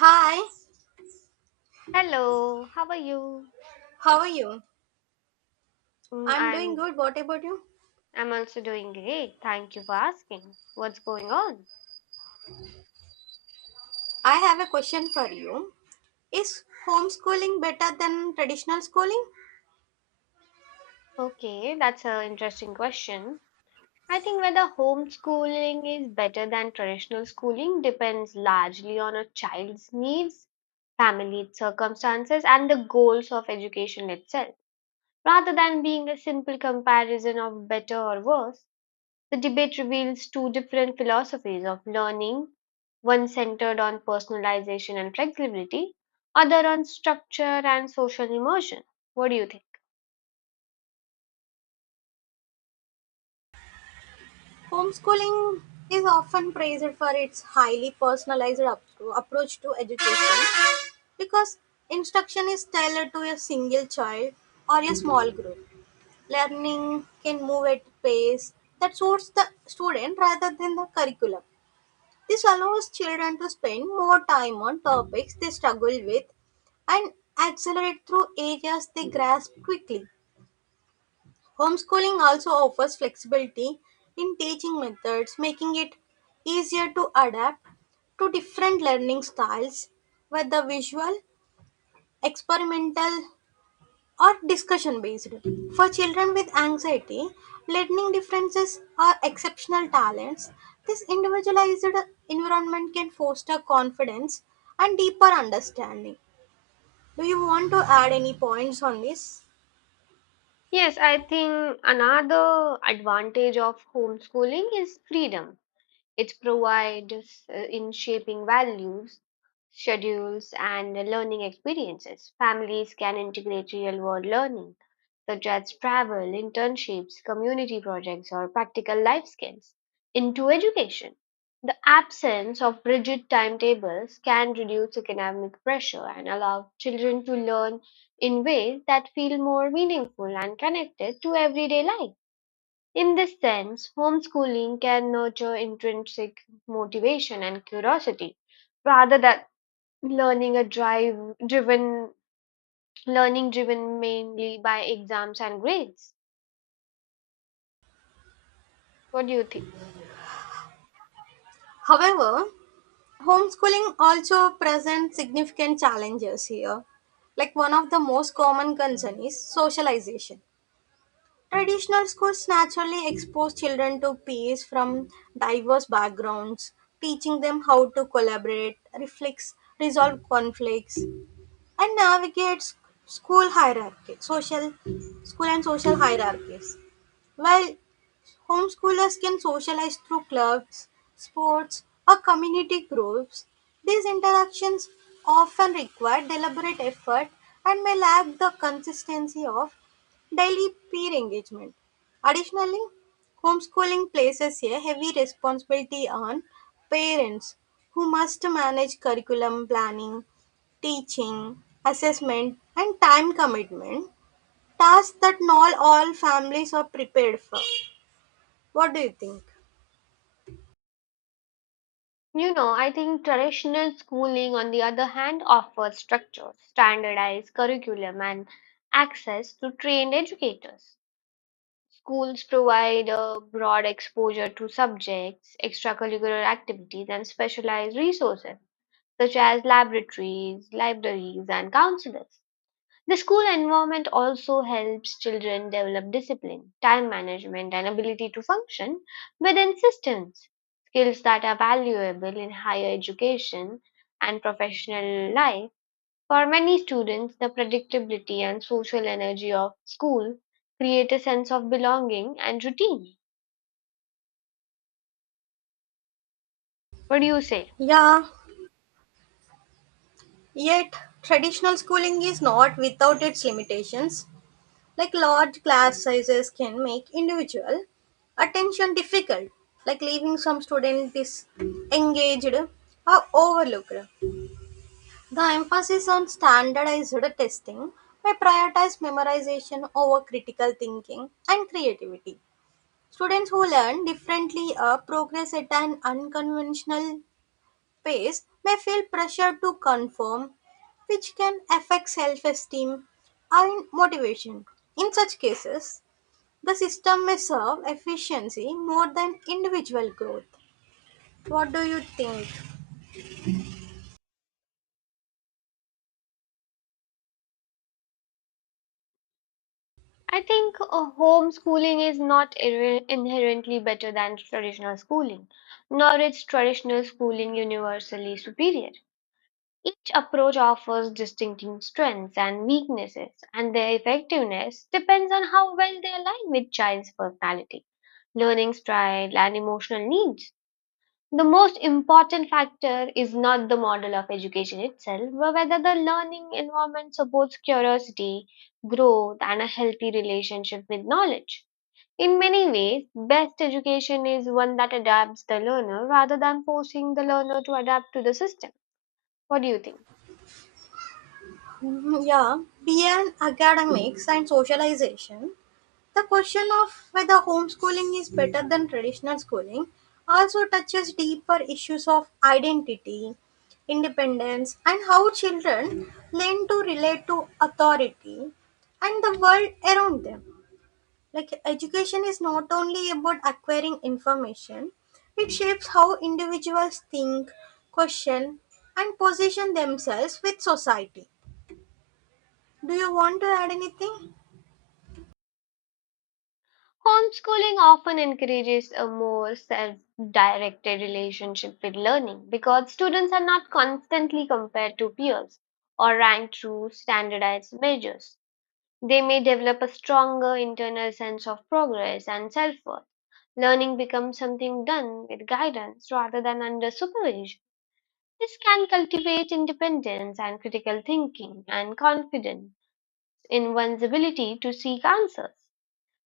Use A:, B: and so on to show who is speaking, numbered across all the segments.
A: Hi,
B: Hello, how are you?
A: how are you?
B: Mm,
A: I'm doing
B: I'm
A: good. What about you?
B: I'm also doing great. Thank you for asking. What's going on?
A: I have a question for you. Is homeschooling better than traditional schooling?
B: Okay, that's an interesting question. I think whether homeschooling is better than traditional schooling depends largely on a child's needs, family circumstances, and the goals of education itself, rather than being a simple comparison of better or worse. The debate reveals two different philosophies of learning, one centered on personalization and flexibility, other on structure and social immersion. What do you think?
A: Homeschooling is often praised for its highly personalized approach to education because instruction is tailored to a single child or a small group. Learning can move at pace that suits the student rather than the curriculum. This allows children to spend more time on topics they struggle with and accelerate through areas they grasp quickly. Homeschooling also offers flexibility in teaching methods, making it easier to adapt to different learning styles, whether visual, experimental, or discussion based. For children with anxiety, learning differences are exceptional talents. This individualized environment can foster confidence and deeper understanding. Do you want to add any points on this?
B: Yes, I think another advantage of homeschooling is freedom. It provides in shaping values, schedules, and learning experiences. Families can integrate real world learning such as travel, internships, community projects, or practical life skills, into education. The absence of rigid timetables can reduce academic pressure and allow children to learn in ways that feel more meaningful and connected to everyday life. In this sense, homeschooling can nurture intrinsic motivation and curiosity rather than learning a drive driven learning driven mainly by exams and grades. What do you think?
A: However, homeschooling also presents significant challenges here. Like one of the most common concern is socialization. Traditional schools naturally expose children to peers from diverse backgrounds, teaching them how to collaborate, reflex, resolve conflicts, and navigate school hierarchy, social school and social hierarchies. While homeschoolers can socialize through clubs, sports, or community groups. These interactions often require deliberate effort and may lack the consistency of daily peer engagement. Additionally, homeschooling places a heavy responsibility on parents who must manage curriculum planning, teaching, assessment, and time commitment, tasks that not all families are prepared for. What do you think?
B: You know, I think traditional schooling, on the other hand, offers structure, standardized curriculum, and access to trained educators. Schools provide a broad exposure to subjects, extracurricular activities, and specialized resources such as laboratories, libraries, and counselors. The school environment also helps children develop discipline, time management, and ability to function within systems, skills that are valuable in higher education and professional life. For many students, the predictability and social energy of school create a sense of belonging and routine. What do you say?
A: Yeah, yet traditional schooling is not without its limitations. Like large class sizes can make individual attention difficult, like leaving some students disengaged or overlooked. The emphasis on standardized testing may prioritize memorization over critical thinking and creativity. Students who learn differently progress at an unconventional space may feel pressure to conform, which can affect self esteem and motivation. In such cases, the system may serve efficiency more than individual growth. What do you think?
B: I think homeschooling is not inherently better than traditional schooling, nor is traditional schooling universally superior. Each approach offers distinctive strengths and weaknesses, and their effectiveness depends on how well they align with child's personality, learning style, and emotional needs. The most important factor is not the model of education itself, but whether the learning environment supports curiosity, growth, and a healthy relationship with knowledge. In many ways, best education is one that adapts the learner rather than forcing the learner to adapt to the system. What do you think?
A: Yeah, beyond academics and socialization, the question of whether homeschooling is better than traditional schooling also touches deeper issues of identity, independence, and how children learn to relate to authority and the world around them. Like, education is not only about acquiring information, it shapes how individuals think, question, and position themselves with society. Do you want to add anything?
B: Homeschooling often encourages a more self directed relationship with learning because students are not constantly compared to peers or ranked through standardized measures. They may develop a stronger internal sense of progress and self worth. Learning becomes something done with guidance rather than under supervision. This can cultivate independence and critical thinking and confidence in one's ability to seek answers.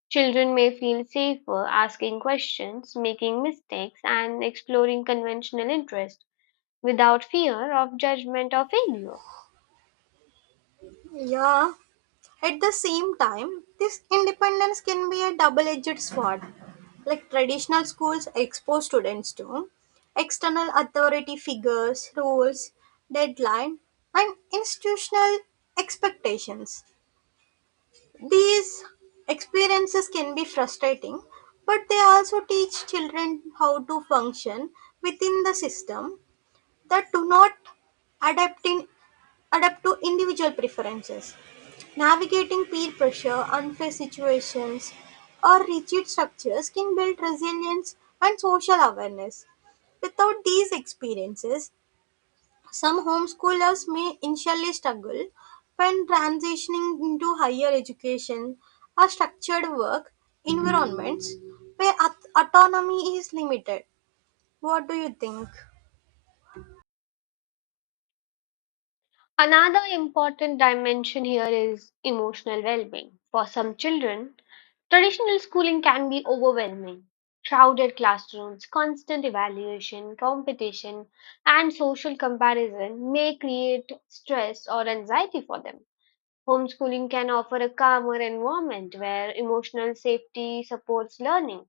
B: Children may feel safer asking questions, making mistakes, and exploring conventional interests without fear of judgment or failure.
A: Yeah. At the same time, this independence can be a double edged sword. Like traditional schools expose students to external authority figures, rules, deadline, and institutional expectations. These experiences can be frustrating, but they also teach children how to function within the system that do not adapt in adapt to individual preferences. Navigating peer pressure, unfair situations, or rigid structures can build resilience and social awareness. Without these experiences, some homeschoolers may initially struggle when transitioning into higher education or structured work environments where autonomy is limited. What do you think?
B: Another important dimension here is emotional well being. For some children, traditional schooling can be overwhelming. Crowded classrooms, constant evaluation, competition, and social comparison may create stress or anxiety for them. Homeschooling can offer a calmer environment where emotional safety supports learning.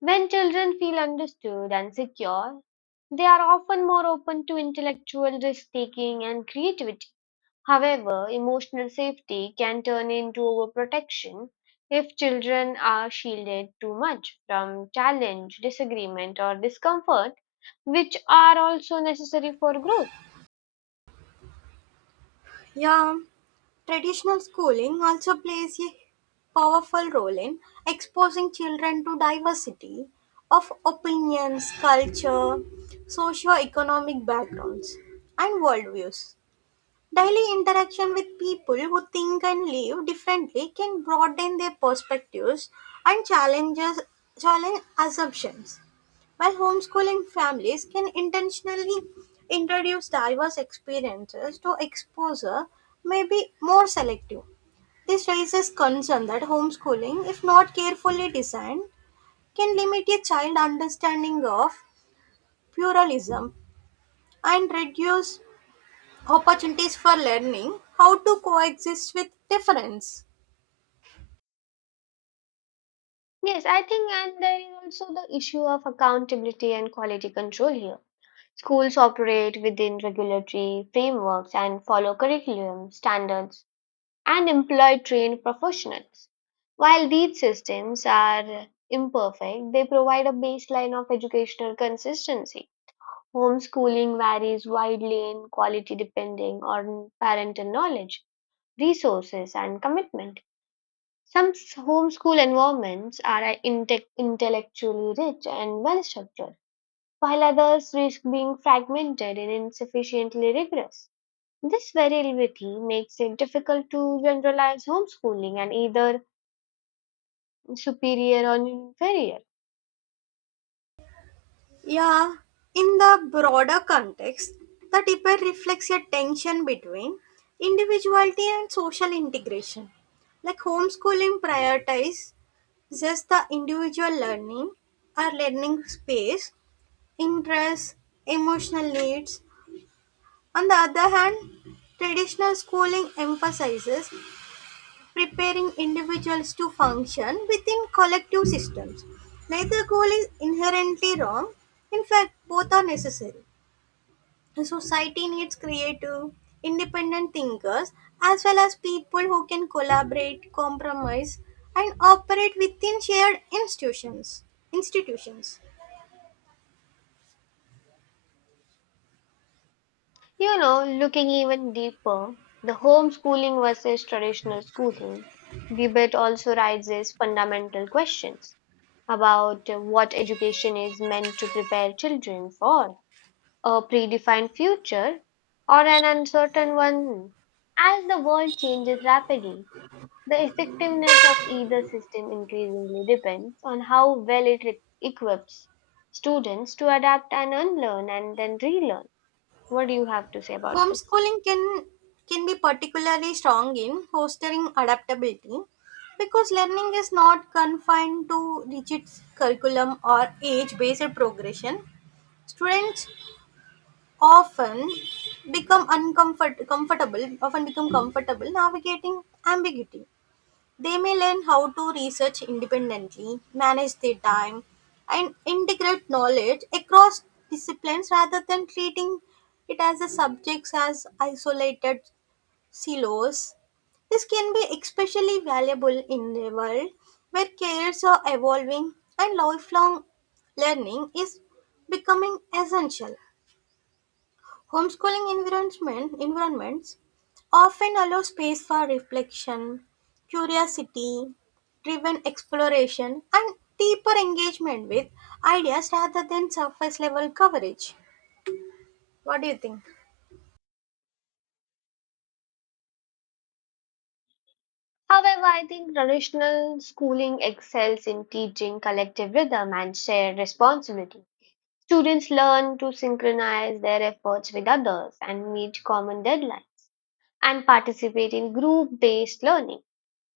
B: When children feel understood and secure, they are often more open to intellectual risk taking and creativity. However, emotional safety can turn into overprotection if children are shielded too much from challenge, disagreement, or discomfort, which are also necessary for growth.
A: Yeah, traditional schooling also plays a powerful role in exposing children to diversity of opinions, culture, socio-economic backgrounds, and worldviews. Daily interaction with people who think and live differently can broaden their perspectives and challenge assumptions. While homeschooling families can intentionally introduce diverse experiences to exposure may be more selective. This raises concern that homeschooling, if not carefully designed, can limit a child's understanding of pluralism and reduce opportunities for learning how to coexist with difference.
B: Yes, I think, and there is also the issue of accountability and quality control here. Schools operate within regulatory frameworks and follow curriculum standards and employ trained professionals. While these systems are imperfect, they provide a baseline of educational consistency. Homeschooling varies widely in quality depending on parental knowledge, resources, and commitment. Some homeschool environments are intellectually rich and well structured while others risk being fragmented and insufficiently rigorous. This variability makes it difficult to generalize homeschooling and either superior or inferior.
A: Yeah, in the broader context, the debate reflects a tension between individuality and social integration. Like homeschooling prioritizes the individual learning or learning space, interests, emotional needs. On the other hand, traditional schooling emphasizes preparing individuals to function within collective systems. Neither goal is inherently wrong. In fact, both are necessary. A society needs creative, independent thinkers as well as people who can collaborate, compromise, and operate within shared institutions. Institutions.
B: You know, looking even deeper, the homeschooling versus traditional schooling debate also raises fundamental questions about what education is meant to prepare children for, a predefined future or an uncertain one. As the world changes rapidly, the effectiveness of either system increasingly depends on how well it equips students to adapt and unlearn and then relearn. What do you have to say about this?
A: Homeschooling can be particularly strong in fostering adaptability because learning is not confined to rigid curriculum or age-based progression. Students often become comfortable navigating ambiguity they may learn how to research independently, manage their time, and integrate knowledge across disciplines rather than treating it as a subjects as isolated silos. This can be especially valuable in a world where careers are evolving and lifelong learning is becoming essential. Environments often allow space for reflection, curiosity, driven exploration, and deeper engagement with ideas rather than surface level coverage. What do you think?
B: However, I think traditional schooling excels in teaching collective rhythm and shared responsibility. Students learn to synchronize their efforts with others and meet common deadlines and participate in group based learning.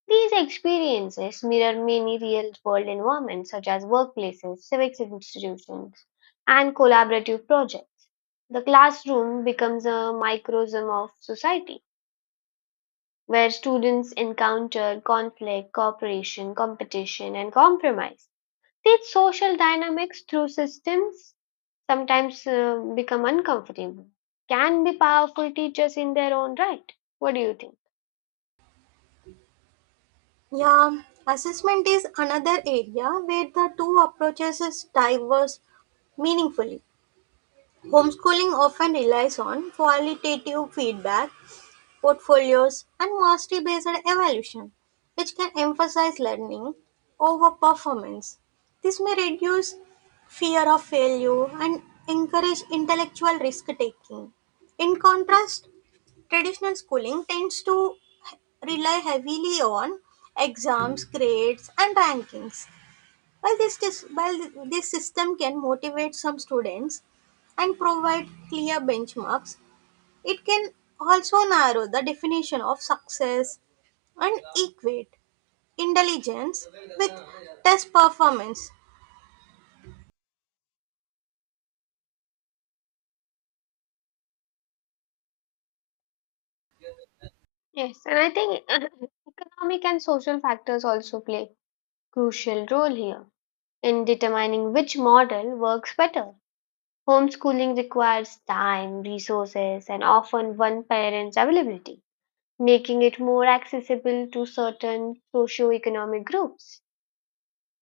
B: These experiences mirror many real world environments such as workplaces, civic institutions, and collaborative projects. The classroom becomes a microcosm of society where students encounter conflict, cooperation, competition, and compromise. These social dynamics through systems sometimes become uncomfortable, can be powerful teachers in their own right. What do you think?
A: Yeah, assessment is another area where the two approaches is diverse meaningfully. Homeschooling often relies on qualitative feedback portfolios, and mastery based evaluation, which can emphasize learning over performance. This may reduce fear of failure and encourage intellectual risk taking. In contrast, traditional schooling tends to rely heavily on exams, grades, and rankings. While this system can motivate some students and provide clear benchmarks, it can also narrow the definition of success and equate intelligence with test performance.
B: Yes, and I think economic and social factors also play crucial role here in determining which model works better. Homeschooling requires time, resources, and often one parent's availability, making it more accessible to certain socioeconomic groups.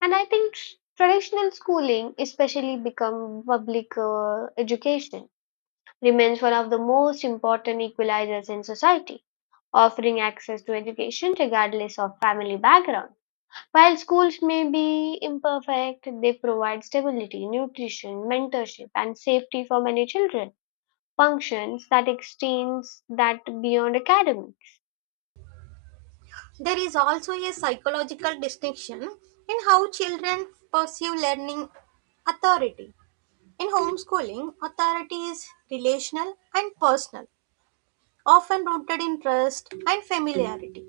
B: And I think traditional schooling, especially become public education, remains one of the most important equalizers in society, offering access to education regardless of family background. While schools may be imperfect, they provide stability, nutrition, mentorship, and safety for many children. Functions that extend that beyond academics.
A: There is also a psychological distinction in how children perceive learning authority. In homeschooling, authority is relational and personal, often rooted in trust and familiarity.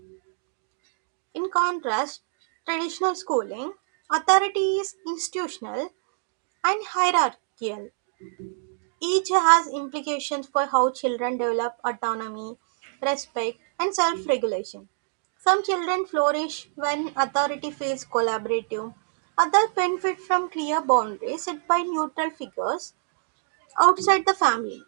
A: In contrast, traditional schooling, authority is institutional and hierarchical. Each has implications for how children develop autonomy, respect, and self regulation. Some children flourish when authority feels collaborative, others benefit from clear boundaries set by neutral figures outside the family.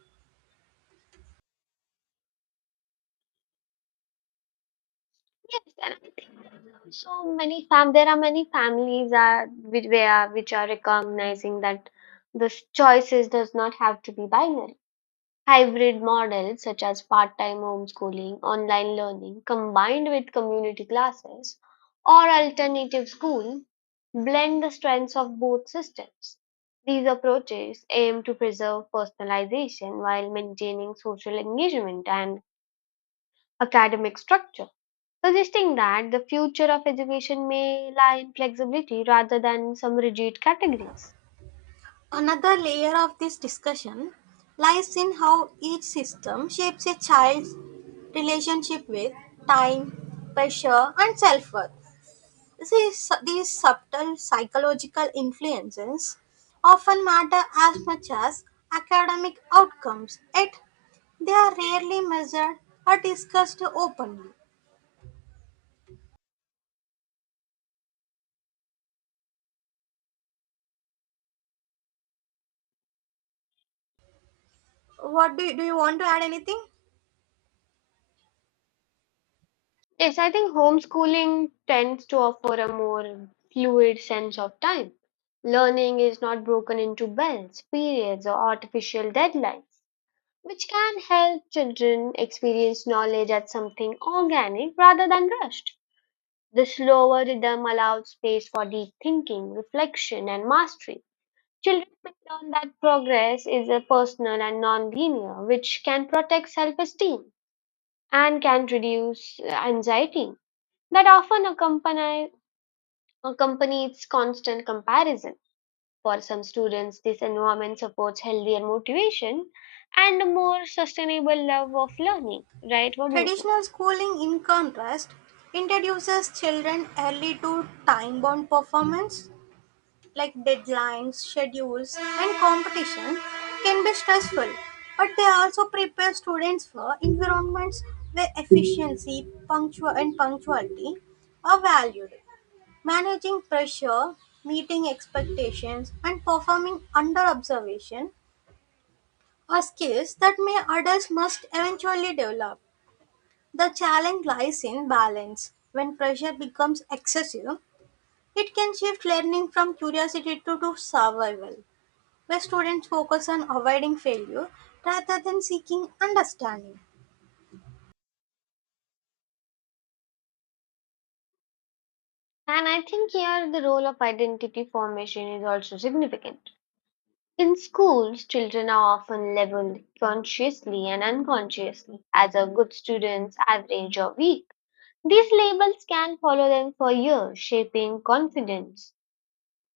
B: Yes, and I think so many fam there are many families are which, where, which are recognizing that the choices does not have to be binary. Hybrid models such as part-time homeschooling, online learning combined with community classes or alternative school blend the strengths of both systems. These approaches aim to preserve personalization while maintaining social engagement and academic structure, suggesting that the future of education may lie in flexibility rather than some rigid categories.
A: Another layer of this discussion lies in how each system shapes a child's relationship with time, pressure, and self worth. These subtle psychological influences often matter as much as academic outcomes, yet they are rarely measured or discussed openly. Do you want to add anything?
B: Yes, I think homeschooling tends to offer a more fluid sense of time. Learning is not broken into bells, periods, or artificial deadlines, which can help children experience knowledge as something organic rather than rushed. The slower rhythm allows space for deep thinking, reflection, and mastery. Children may learn that progress is a personal and non-linear, which can protect self-esteem and can reduce anxiety that accompanies constant comparison. For some students, this environment supports healthier motivation and a more sustainable love of learning, right? What do you think?
A: Traditional schooling, in contrast, introduces children early to time bound performance like deadlines, schedules, and competition can be stressful, but they also prepare students for environments where efficiency, punctual, and punctuality are valued. Managing pressure, meeting expectations, and performing under observation are skills that may adults must eventually develop. The challenge lies in balance. When pressure becomes excessive, it can shift learning from curiosity to survival where students focus on avoiding failure rather than seeking understanding.
B: And I think here the role of identity formation is also significant. In schools, children are often labeled consciously and unconsciously as a good student, average, or weak. These labels can follow them for years, shaping confidence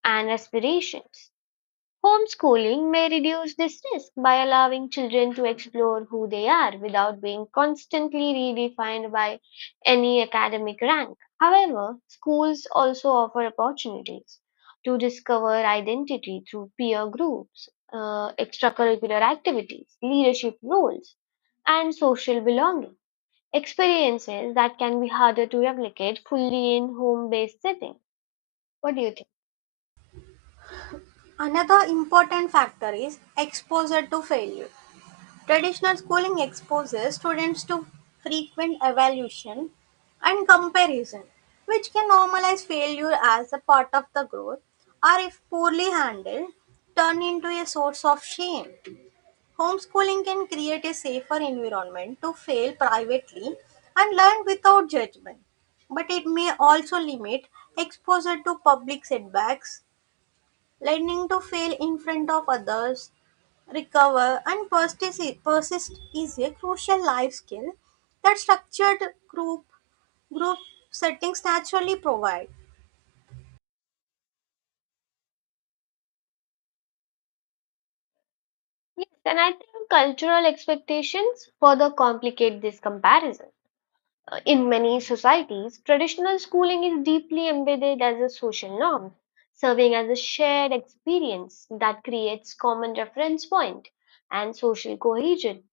B: and aspirations. Homeschooling may reduce this risk by allowing children to explore who they are without being constantly redefined by any academic rank. However, schools also offer opportunities to discover identity through peer groups, extracurricular activities, leadership roles, and social belonging, experiences that can be harder to replicate fully in home based setting. What do you think?
A: Another important factor is exposure to failure. Traditional schooling exposes students to frequent evaluation and comparison, which can normalize failure as a part of the growth, or if poorly handled, turn into a source of shame. Homeschooling can create a safer environment to fail privately and learn without judgment, but it may also limit exposure to public setbacks, learning to fail in front of others, recover, and persist is a crucial life skill that structured group settings naturally provide.
B: Yes, and I think cultural expectations further complicate this comparison. In many societies, traditional schooling is deeply embedded as a social norm, serving as a shared experience that creates common reference point and social cohesion.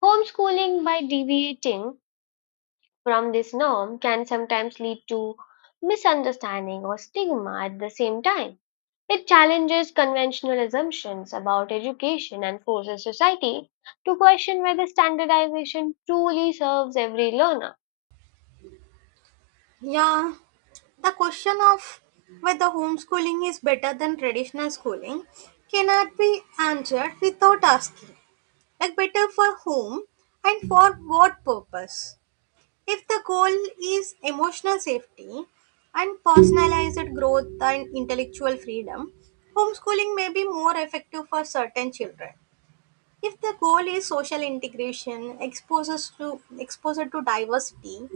B: Homeschooling, by deviating from this norm, can sometimes lead to misunderstanding or stigma at the same time. It challenges conventional assumptions about education and forces society to question whether standardization truly serves every learner.
A: Yeah, the question of whether homeschooling is better than traditional schooling cannot be answered without asking, like better for whom and for what purpose. If the goal is emotional safety and personalized growth and intellectual freedom, homeschooling may be more effective for certain children. If the goal is social integration, exposure to diversity,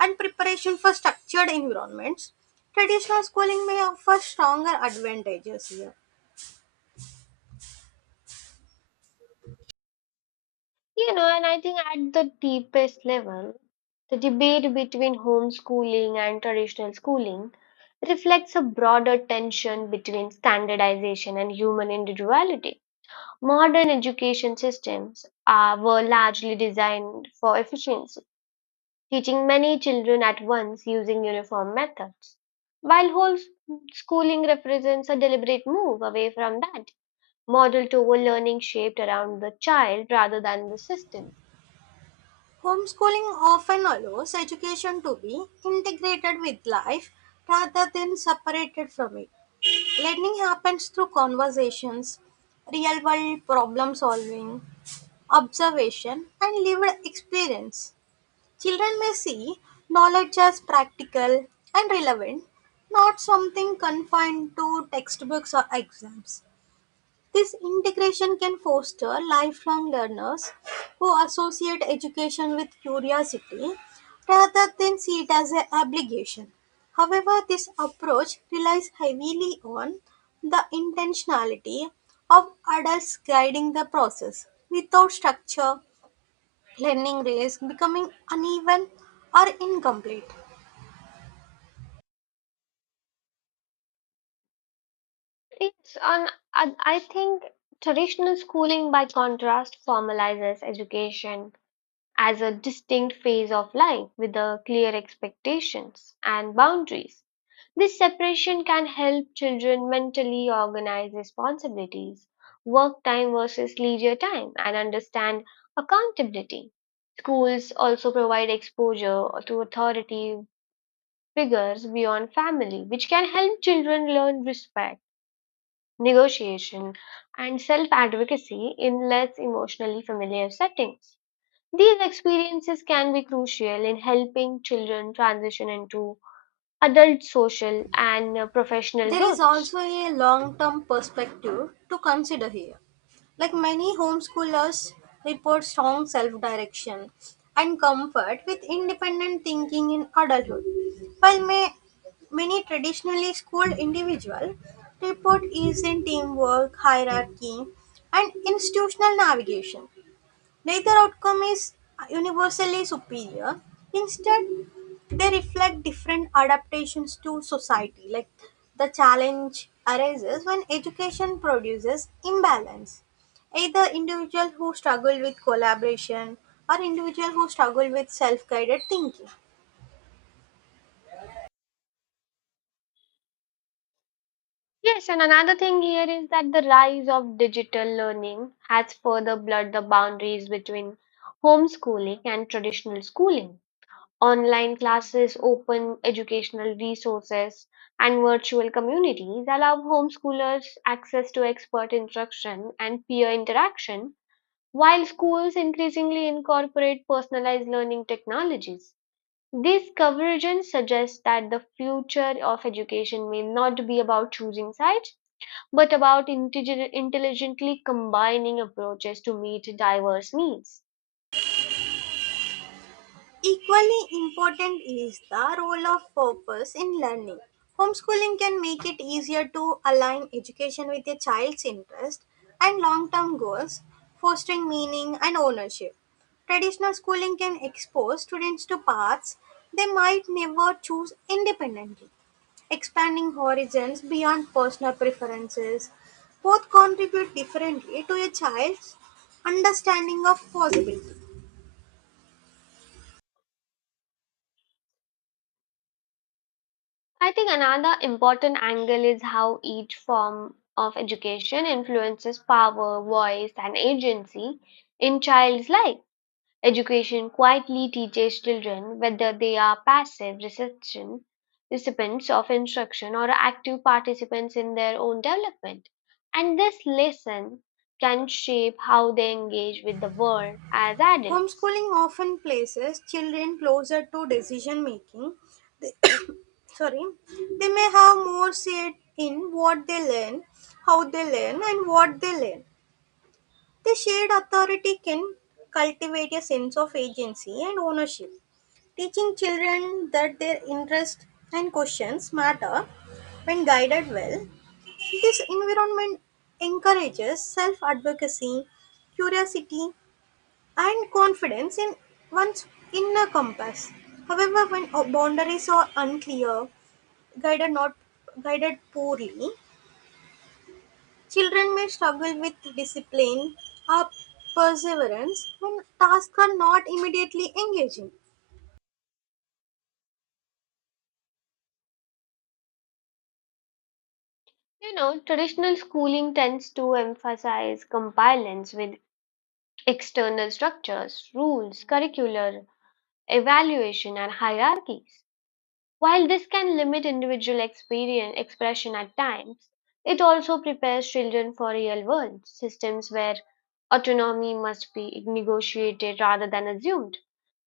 A: and preparation for structured environments, traditional schooling may offer stronger advantages here.
B: You know, and I think at the deepest level, the debate between homeschooling and traditional schooling reflects a broader tension between standardization and human individuality. Modern education systems are, were largely designed for efficiency teaching many children at once using uniform methods. While whole schooling represents a deliberate move away from that model toward learning shaped around the child rather than the system.
A: Homeschooling often allows education to be integrated with life rather than separated from it. Learning happens through conversations, real world problem solving, observation, and lived experience. Children may see knowledge as practical and relevant, not something confined to textbooks or exams. This integration can foster lifelong learners who associate education with curiosity rather than see it as an obligation. However, this approach relies heavily on the intentionality of adults guiding the process. Without structure, lending risk becoming uneven or incomplete.
B: It's on I think traditional schooling, by contrast, formalizes education as a distinct phase of life with the clear expectations and boundaries. This separation can help children mentally organize responsibilities, work time versus leisure time, and understand accountability. Schools also provide exposure to authority figures beyond family, which can help children learn respect, negotiation, and self advocacy in less emotionally familiar settings. These experiences can be crucial in helping children transition into adult social and professional
A: There is
B: roles.
A: also a long term perspective to consider here. Like many homeschoolers report strong self direction and comfort with independent thinking in adulthood, while may, many traditionally schooled individuals report ease in teamwork, hierarchy, and institutional navigation. Neither outcome is universally superior. Instead, they reflect different adaptations to society. Like the challenge arises when education produces imbalance. Either individual who struggle with collaboration or individual who struggle with self-guided thinking.
B: Yes, and another thing here is that the rise of digital learning has further blurred the boundaries between homeschooling and traditional schooling. Online classes, open educational resources, and virtual communities allow homeschoolers access to expert instruction and peer interaction, while schools increasingly incorporate personalized learning technologies. This convergence suggests that the future of education may not be about choosing sides but about intelligently combining approaches to meet diverse needs.
A: Equally important is the role of purpose in learning. Homeschooling can make it easier to align education with a child's interest and long term goals, fostering meaning and ownership. Traditional schooling can expose students to paths they might never choose independently, expanding horizons beyond personal preferences. Both contribute differently to a child's understanding of possibility.
B: I think another important angle is how each form of education influences power, voice, and agency in child's life. Education quietly teaches children whether they are passive reception, recipients of instruction or active participants in their own development. And this lesson can shape how they engage with the world as adults.
A: Homeschooling often places children closer to decision making. They, sorry, they may have more say in what they learn, how they learn, and what they learn. The shared authority can cultivate a sense of agency and ownership. Teaching children that their interests and questions matter when guided well. This environment encourages self advocacy, curiosity, and confidence in one's inner compass. However, when boundaries are unclear, guided not guided poorly, children may struggle with discipline or perseverance when tasks are not immediately engaging.
B: You know, traditional schooling tends to emphasize compliance with external structures, rules, curricular evaluation, and hierarchies. While this can limit individual experience expression at times, it also prepares children for real world systems where autonomy must be negotiated rather than assumed.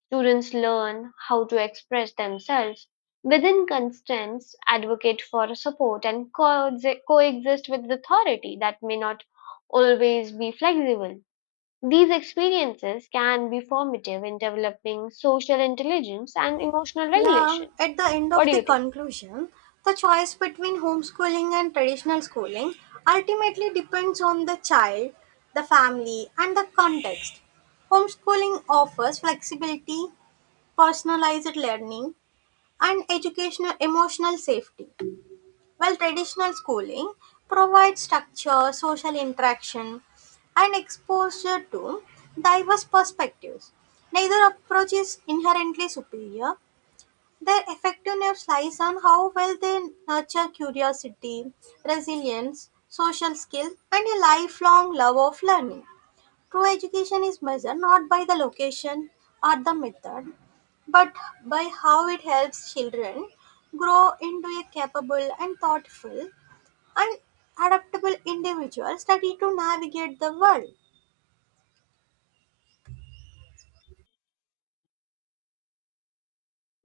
B: Students learn how to express themselves within constraints, advocate for support, and coexist with authority that may not always be flexible. These experiences can be formative in developing social intelligence and emotional
A: Yeah,
B: regulation.
A: at the end
B: What
A: of
B: do you
A: the
B: think?
A: conclusion, the choice between homeschooling and traditional schooling ultimately depends on the child, the family, and the context. Homeschooling offers flexibility personalized learning, and educational emotional safety. While traditional schooling provides structure, social interaction, and exposure to diverse perspectives, neither approach is inherently superior. Their effectiveness lies on how well they nurture curiosity, resilience, social skills, and a lifelong love of learning. True education is measured not by the location or the method, but by how it helps children grow into a capable and thoughtful and adaptable individuals ready to navigate the world.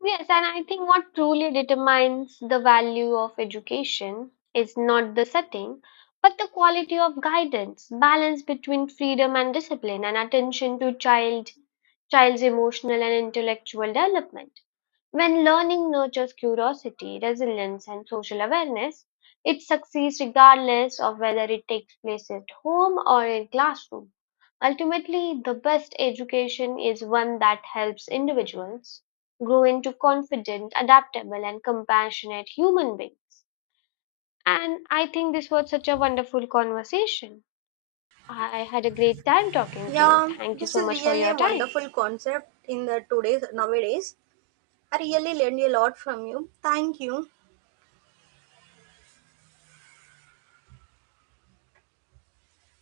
B: Yes, and I think what truly determines the value of education is not the setting, but the quality of guidance, balance between freedom and discipline, and attention to child's emotional and intellectual development. When learning nurtures curiosity, resilience, and social awareness, it succeeds regardless of whether it takes place at home or in classroom. Ultimately, the best education is one that helps individuals grow into confident, adaptable, and compassionate human beings. And I think this was such a wonderful conversation. I had a great time talking to you.
A: Yeah,
B: Thank you
A: this
B: so
A: is
B: much for
A: really
B: your
A: a
B: time.
A: wonderful concept in the today's nowadays. I really learned a lot from you. Thank you.